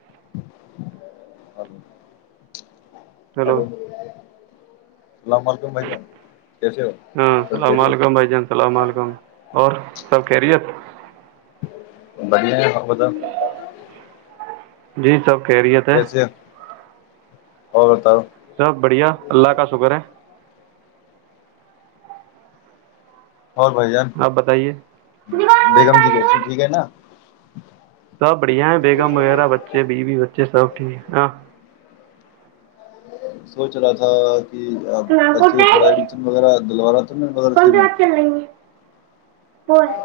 ا [inaudible] hello کو [inaudible] اسلام علیکم بھائی جان [unintelligible] ہاں سب السلام علیکم خیریت بھائی جان السلام علیکم [unintelligible] اور سب کہہرییت [unintelligible] بڑیا ہو تو [inaudible] جی سب [inaudible] خیریت تھا [inaudible] اور بتاار [inaudible] سب بڑھیا اللہ کا شکر ہے [unintelligible] اور بھ جان آپ بتائیے بیگم جی کہس ٹھیک ہے نا السلام علیکم محترم بھائی جان سب بڑھیا ہے بیگم وغیرہ بچے بیوی بچے سب ٹھیک ہاں سوچ رہا تھا بچے کو تھوڑا ایڈمیشن وغیرہ دلورہ کون س رات چل رہیں گے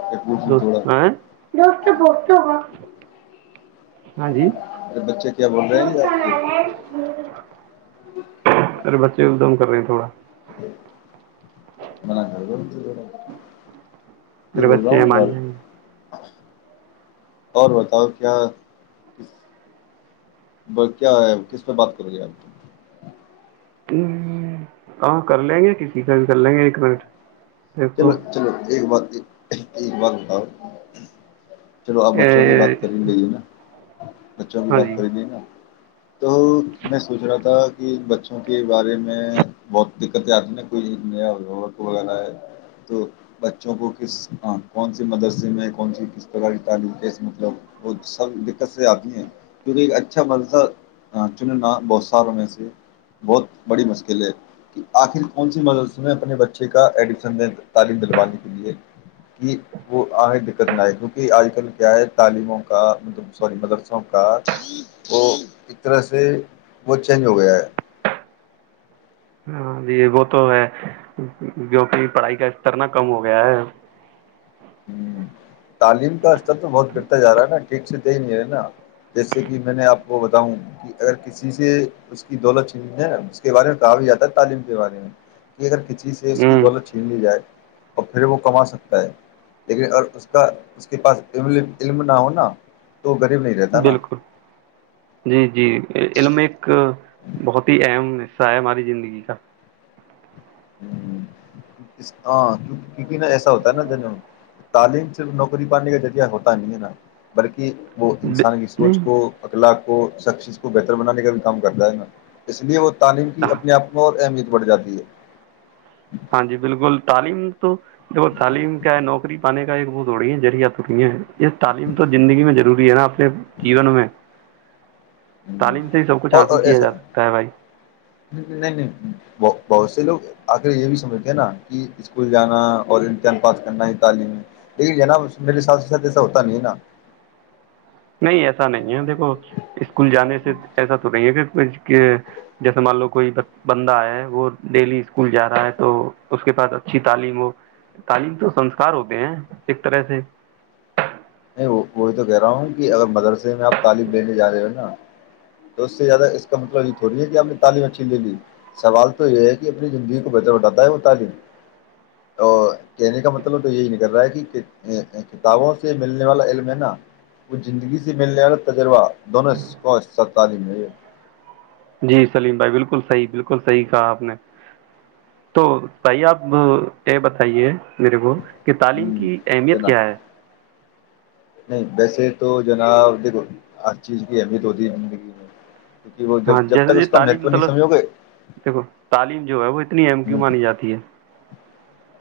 کہ پوچھوں دوست تھوڑا دوست تو بہ ہوگا ہاں جی ارے بچے کیا بول رہے ہیں ج آپ کے ارے بچے ادوم کر رہے ہیں تھوڑا ج م ج رہ ا پچ ام اور بتاؤ کیا کیا ہے کس پہ بات کرو گی آپ ہ آ کر لیں گے کسی کا بھی کر لیں گے ایک منٹ دیکھو چلو چلو ایک بات ج باتتاؤ چلو آپ بچوں کی بات اے- کریں گے نا بچوں کی ہاں بات جی کری نہیں نا تو میں سوچ رہا تھا کہ بچوں کے بارے میں بہت دقتیں آتی نا کوئی نیا وورک وغیرہ ہے تو بچوں کو کس کون سےی مدرسے میں کون سی کس پرکار کی تعلیم کیس مطلب وہ سب دقت سے آتی ہیں کیونکہ ایک اچھا مدسہ چننا بہت سالوں میں سے بہت بڑی مشکل ہے کہ آخر کون سی مدرسے میں اپنے بچے کا ایڈمیشن دین تعلیم دلوانے کے لیے کہ وہ آگیں دقت نہ آئے کیونکہ آج کل کیا ہے تعلیموں کا مطلب سوری مدرسوں کا وہ ایک طرح سے وہ چینج ہو گیا ہے ہاں جی وہ تو ہے جو کہ پڑھائی کا استرنا کم ہو گیا ہے ہ تعلیم کا سب تو بہت گرتا جا رہا نا ھ سےے نہیں ہے نا جیسے کہ میں نے آپ کو بتاؤں کہ اگر کسی سے اس کی دولت چ ہے اس کے بارے میں کہا بھی جاتا ہے تعلیم کے بارے میں کہ اگر کسی جی سے اس کی ہوں دولت چھین لی جائے اور پھر وہ کما سکتا ہے لیکن اور اس کا اس کے پاس علم نہ ہوناا بالکل جی جی علم ایک بہت ہی ام حصہ ہے ہماری زندگی کا ہاں کیونکہ نا ایسا ہوتا ہے نا جن تعلیم سے نوکری پانے کا ذریعہ ہوتا نہیں ہے نا بلکہ کہ وہ ب- انسان کی سوچ نہیں کو اطلاق کو سخ سے کو بہتر بنانے کا بھی کام کرتا ہے ن اس لیے وہ تعلیم کی ہاں اپنے آپ میں اور اہمیت بڑ جاتی ہے ہاں جی بالکل تعلیم تو دیکھو تعلیم کیا ہے نوکری پانے کا ایک بوتڑی ہے جرییا ٹٹں ہیں یہ تعلیم تو زندگی میں ضروری ہے نا اپنے جیون میں ہوں۔ تعلیم سے ہی سب کچھ اور حاصل اور کیا ایسا جا سکتا ہے بھائی نہیں نہیں بہ- بہت سے لوگ آخر یہ بھی سمجھتے ہیں نا کہ اسکول جانا اور امتحان پات کرنا ہے تعلیم میں لیکن نا میرے ساتھ ساتھ ایسا ہوتا نہیں ہے نا نہیں ایسا نہیں ہے دیکھو اسکول جانے سے ایسا تو نہیں ہے پھر جیسے مان لو کوئی بندہ ہے وہ ڈیلی اسکول جا رہا ہے تو اس کے پاس اچھی تعلیم ہو تعلیم تو سنسکار ہوتے ہیں ایک طرح سے نہیں وہی تو کہہ رہا ہوں کہ اگر مدرسے میں آپ تعلیم لینے جا رہے ہو نا تو اس سے زیادہ اس کا مطلب یہ تھوڑی ہے کہ آپ نے تعلیم اچھی لے لی سوال تو یہ ہے کہ اپنی زندگی کو بہتر بھاتا ہے وہ تعلیم اور کہنے کا مطلب تو یہی نہیں کر رہا ہے کہ کتابوں سے ملنے والا علم ہے نا وہ زندگی سے ملنے والا تجربہ دونوں کوصہ تعلیم ہے جی سلیم بھائی بالکل صحیح بالکل صحیح کہا آپ نے تو بھائی آپ یہ بتائیے میرے کو کہ تعلیم یہ کی اہمیت جنا کیا ہے نہیں ویسے تو جناب دیکھو ہر چیز کی اہمیت ہوتی ہے زندگی میں کیکہ وہ جب ہاں جب تک جیسے یہ اس کا تعلیم مہتو نہیں مطلب سمجھو گے دیکھو تعلیم جو اتنی ایم کیو مانی جاتی ہے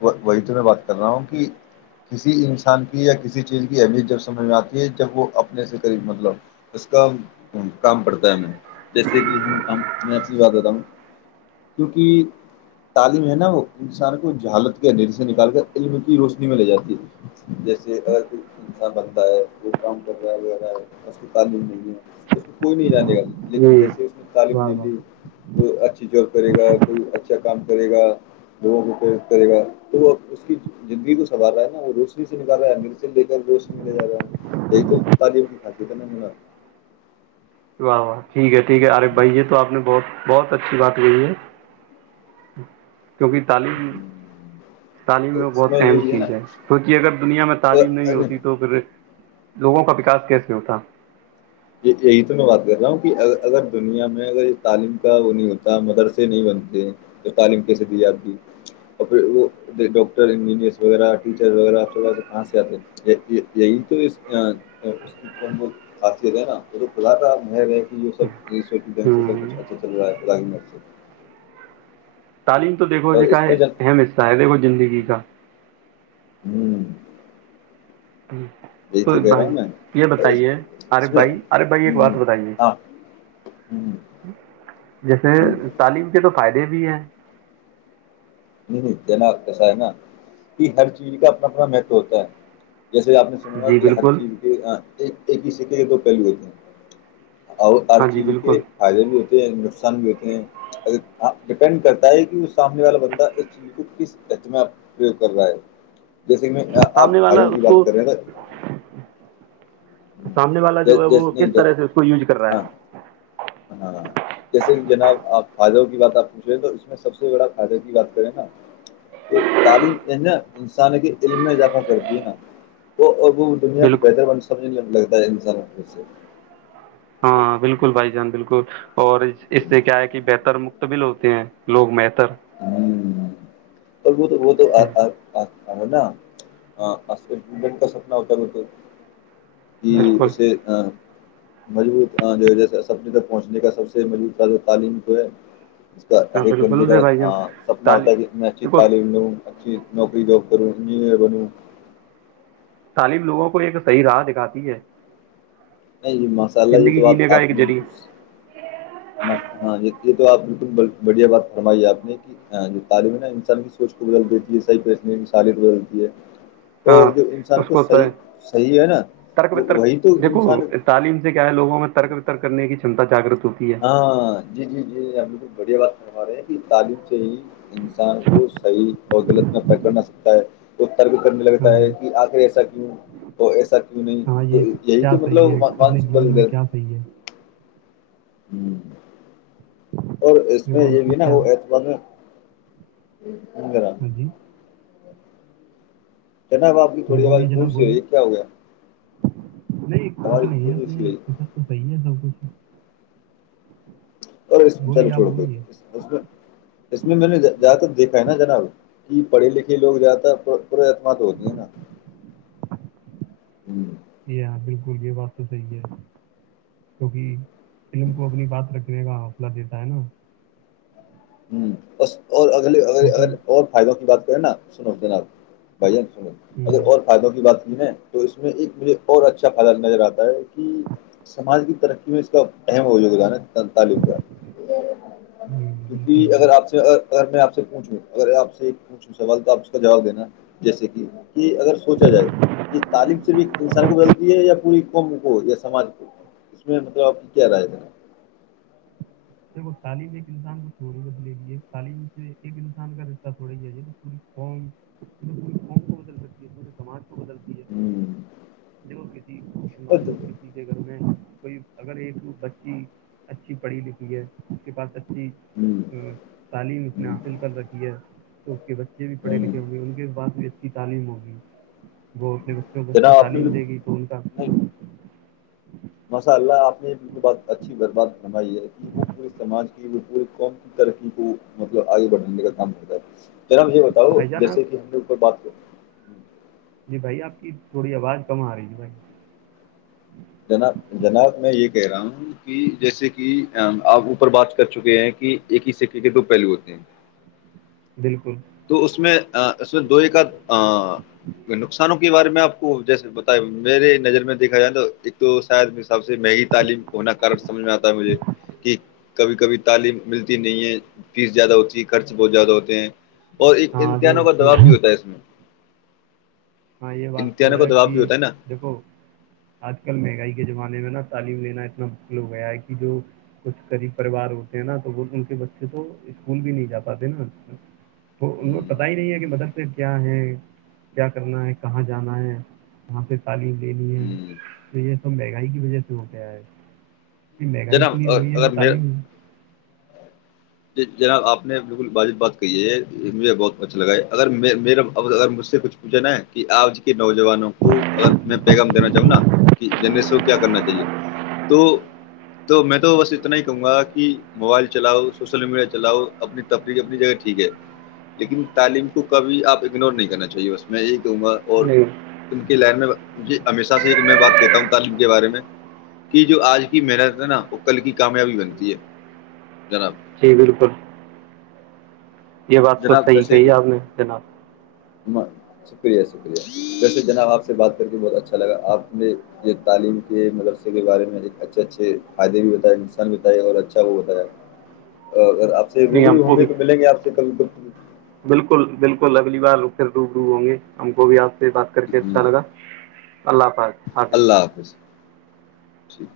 وہی تو میں بات کر رہا ہوں کہ کسی انسان کی یا کسی چیز کی اہمیت جب سمجھ میں آتی ہے جب وہ اپنے سے قریب مطلب اس کا کام پڑتا ہےیں جیسے کہ ہم میں یاد دیتا ہوں کیونکہ تعلیم ہے نا وہ انسان کو جو حالت کے اندھیر سے نکال کر علم کی روشنی میں لے جاتی ہے جیسے اگر کوئی انسان بنتا ہے کوئی کام کر رہا ہے وغیرہ ہے اس کو تعلیم نہیں ہے تو اس میں کوئی نہیں جانے کا لیکن جی جیسے اس نے تعلیم واہ لے واہ لی کوئی اچھی جاب کرے گا کوئی اچھا کام کرے گا لوگوں کو پھر کرے گا تو وہ اس کی زندگی کو سنوار رہا ہے نا وہ روشنی سے نکال رہا ہے مر سے لے کر روشنی لے جا رہا ہے یہی تو تعلیم کی خاصیت ہے نا ما واہ واہ ٹھیک ہے ٹھیک ہے عارف بھائی یہ تو آپ نے بہت بہت اچھی بات کہی ہے کیونکہ تعلیم جناب تعلیم اس بہت میں یہ اہم بھی چیز ہے کیونکہ اگر دنیا میں تعلیم نہیں ہے نا ہوتی تو پھر لوگوں کا وکاس کیس میں ا تھا یہی تو میں بات کر رہا ہوں کہ اگر دنیا میں اگر تعلیم کا وہ نہیں ہوتا مدرسے نہیں بنتے تو تعلیم کیسے دی جاتی اور پھر وہ ڈاکٹر انجینئر وغیرہ ٹیچر وغیرہ آ کہاں سے آتے یہی تو اس کیاص ے نا وہ تو کلا تھا م کہ یہ سب یہان سے تو ہوں کچ اچھا رج مر سے تعلیم تو دیکھو اور ج کا اس میں ہے جن اہم حصہ ہے دیکھو زندگی کا ہوں [inaudible] ہ یہی تو کہہ رہا ہوں بھائی میں یہ اور اس بتائیے آرف اس میں بھائی آرف بھائی ایک ہوں ہوں، بات بتائیے ہاں ہوں جیسے ہوں، تعلیم کے تو فائدے اے بھی ہے نہیں نہیں جینا کیسا ہے نا کہ ہر چیز کا اپنا اپنا مہتو ہوتا ہے جیسے آپ نے سناوں گا جی کہ ہر بالکل چیز کے ایک ایک ہی س کے یہ تو پہل ہو تھے اور ہر ہاں جی چیز بالکل کے فائدے بھی ہوتے ہیں بھی ہوتے ہیںپ ڈپینڈ کرتا ہے کہ وہ سامنے والا بندہ ایی کو کس ایچ میںپ پریوگ کر رہا ہے جیسے میں آپ سامنے والا بھائیوں کی اس بات کو کر رہے ہیں سامنے والا جو ہے وہ کس جیسے طرح سے اس کو یوز کر رہا ہاں ہے ہاں جیسے جناب آپ فائدوں کی بات آپ پوچھ رہے ہیں تو اس میں سب سے بڑا فائدوں کی بات کریں نا تو تعلیم جو ہے نا انسان کے علم میں اضافہ کرتی ہے نا وہ وہ دنیا کو بالکل بہتر بن سمنے [unintelligible] لگتا ہے انسانوں سے ہاں بالکل بھائی جان بالکل اور اس سے کیا ہے کہ بہتر مقتبل ہو ہیں لوگ م تر [unintelligible] ہوں اور وہ تو وہ تو انشاءاللہ ا نڈن کا سپنا ہوتا ب تو کہ بالکل اسے ہاں مضبوط جیسے اپنے تک پہنچنے کا سب سے مضبوط تعلیم تو ہے اس کا ہاں تاریخ بن ج بالکل کا بھائی جان سپنا ہوتا تعلیم ہے کہ نچ دیکھو تعلیم ن اچھی نوکری جاب کروں انجینئر بنوں تعلیم لوگوں کو ایک صحیح راہ دکھاتی ہے نہیں یہ مساللہ یہ تو زندگی جینے بات کا آپ ایک نے بھی ذریعہ پوھ م ہاں یہ یہ تو آپ نے بڑھیا بات فرمائی ہے آپ نے کہ ہ جو تعلیم ہے نا انسان کی سوچ کو بدل دیتی ہے صحیح پریش کی سالیت بدلتی ہے اور جو انسان اس کو کوتا صحیح صحیح ہے نا ترک وہ وترک وہی تو دیکھو انسان تعلیم سے کیا ہے لوگوں میں ترک وترک کرنے کیی چنتا جاگک [unintelligible] ہاں جی جی جی ہ بالکل بڑھیا بات ہمارے کی تعاریف سےاہی [unintelligible] انسان کو صحیح اور غلط میں پکڑ نہ سکتا ہے تر کرنے ہاں لگتا جی ہے کہ آخر ایسا کیوں اور ایسا کیوں نہیں ہاں تو یہ یہی کیا تو صحیح ہے مطلب اپنے مانسک بل جیون میں ہے کیا صحیح ہے ہوں اور اس میں دیکھو ہم یہ کو بھی نا کیا وہ ہاں اعتبار میں ہوں [unintelligible] ب جی [unintelligible] جناب آپ کی جی تھوڑی آواز بولیے جناب گونج سی رہی ہے کیا ہو گیا بولیے نہیں آواز کچھ نہیں ہے گونج سی اپنے رہی ہے، طرف تو صحیح ہے سب کچھ [unintelligible] اور چل بولیے آپ چھوڑ گئی بولیے اس میں میں نے زیادہ تر دیکھا ہے نا جناب [unintelligible] کہ پڑھے لکھے لوگ جیااتا پر [unintelligible] پرتم تو ہوتی ہیں نا ہ [unintelligible] گلیے بس صی ہے کیونکہ [unintelligible] علم کو اپنی بات رکھ [unintelligible] سنے کا حلہ دیتا ہے نا [unintelligible] ہوں [unintelligible] اور اگلے ا اگر کیونکہ اور فائدوں کی بات [unintelligible] پنا سنو جناب [unintelligible] بن س ہوں اگر اور فائدوں کی بات [unintelligible] ھیک ہے تو اس میں ایک مجھے اور اچھا فد نظر آتا ہے کہ سماج کی ترقی میں اس کا اہم ہو جو گزان ہے [unintelligible] ستالیس ہزار ہوں [unintelligible] بالکل کیکہ اگر آپ سے اگر میں آپ سے [unintelligible] پوچھ اگر آپ سے پوچھ سوال تو آپ اس کا جواب دینا جیسے کہ کہ اگر سوچا جائے کہ تعلیم صرف ایک انسان کو غلطی ہے یا پوری قوم کو یا سماج کو اس میں مطلب آپ کی کیا رائے دینا [unintelligible] تعلیم ایک انسان کو تھورڑی بدلے دی ہے تعلیم سے ایک انسان کا رشتہ تھوڑی ہی ہے یہ پوری قوم پوری قوم کو بدل سکتی ہے پورے سما [unintelligible] بدلتی ہے دیک کسی مان لو کسی کے گھر میں [unintelligible] کوئی اگر ایک بچی اچھی پڑھی ل [unintelligible] اس کے پاس اچھ [unintelligible] تعلیم اس نے حاصل کر رکھی ہے تو اس کے بچے بھی پڑھے لکھے ہوئے ان کے بعد میں [unintelligible] کی تعلیم ہوگی [unintelligible] وہ اپنے بچوں کو جناب اچھی جناب آپ نے تعلیم دے گی تو ان کا نہیں [unintelligible] ماشاء اللہ آپ نےالکل ب اچھی برباد فرمائی ہے کہ وہ پورے سماج کی وہ پورے قوم کی ترقی کو مطلب آگے بڑھاننے کا کام کرتا ہے [unintelligible] جنابج یہ بتاؤ بھائی جان آپ جیسے کہ ہم نے اوپر بات کیا [unintelligible] جی بھائی آپ کی تھوڑی آواز کم آ رہی ہے بھائی [unintelligible] کہ رہا ہوں کہ جیسے کہ آپ اوپر بات کر چکے ہیں کہ ایک ہی سیک کے تو پہلو ہوتے ہیں [unintelligible] بالکل تو اس میں اس میں دو ایک کا نقصانوں کے بارے میں آپ کو جیسے بتا میرے نظر میں دیکھا جائے توا ایک تو شاید حساب سے مہنگی تعلیم ہونا کارن سمجھ میں آتا ہے مجھے کہ کبھی کبھی تعلیم ملتی نہیں ہے فیس زیادہ ہوتی ہے خرچ بہت زیادہ ہوتے ہیں [unintelligible] اور ایک ہاں جو امتحانوں کا ٹھیک دبؤ بھی ہوتا ہے اس میں [unintelligible] ہاں یہ بات تو امتحانوں کا ہے دباؤ کہ بھی ہوتا ہے نا دیکھو آج کل مہنگائی کے زمانے میں نا تعلیم لینا اتنا مشکل ہو گیا ہے کہ جو کچھ غریب پریوار ہوتے ہیں نا تو وہ ان کے بچے تو اسکول بھی نہیں جا پاتے نا تو انیں ہوں، پتتا ہی نہیں ہے کہ مدر کیا ہے ج [unintelligible] کرنا ہے کہاں جانا ہے کہاں پہ تعلیم دینی ہے ہوں۔ تو یہ سب مہنگائی کی وجہ سے ہو گیا ہے یہ مہنگائی جناب چ لی اور ہوی ہے اگر گ تالی م ج جناب آپ نے بالکل باجب بات کہ ہے مجھے بہت اچھا لگا ہے اگر میر ا اگر مجھ سے کچھ پوچھاناا ہے کہ آج کے نوجوانوں کو اگر میں پیغام دینا چاہوں نا کہ جنریسن کو کیا کرنا چاہیے تو تو میں تو بس اتنا ہی کہوں گا کہ موبائل چلاؤ سول میڈیا چلاؤ اپنی تفریح اپنی جگہ ٹھیک ہے لیکن تعلیم کو کبھی آپ اگنور نہیں کرنا چاہیے بس میں یہی کہوں گا اور نہیں ان کی لائن میں ہمیشہ سے میں بات کہتا ہوں تعلیم کے بارے میں کہ جو آج کی محنت ہے نا وہ کل کی کامیابی بنتی ہے جناب جی بالکل یہ بات تو صحیح کہی ہے آپ نے جناب اں شکریہ شکریہ ویسے جناب آپ سے بات کر کے بہت اچھا لگا آپ نے یہ تعلیم کے مدرسے کے بارے میں ایک اچھے اچھے فائدے بھی بتائے نسان بتائے اور اچھا وہ بتایا اور اگر آپ نہیں ہم روبو کو ہوے بھی تو بل گ ی السلام علیکم محترم [unintelligible] بالکل بالکل اگلی بار پھر ڈوب رو ہوں گے ہم کو بھی آپ پ بات کر کے اچھا لگا اللہ حاظ اللہ حافظ ٹھیک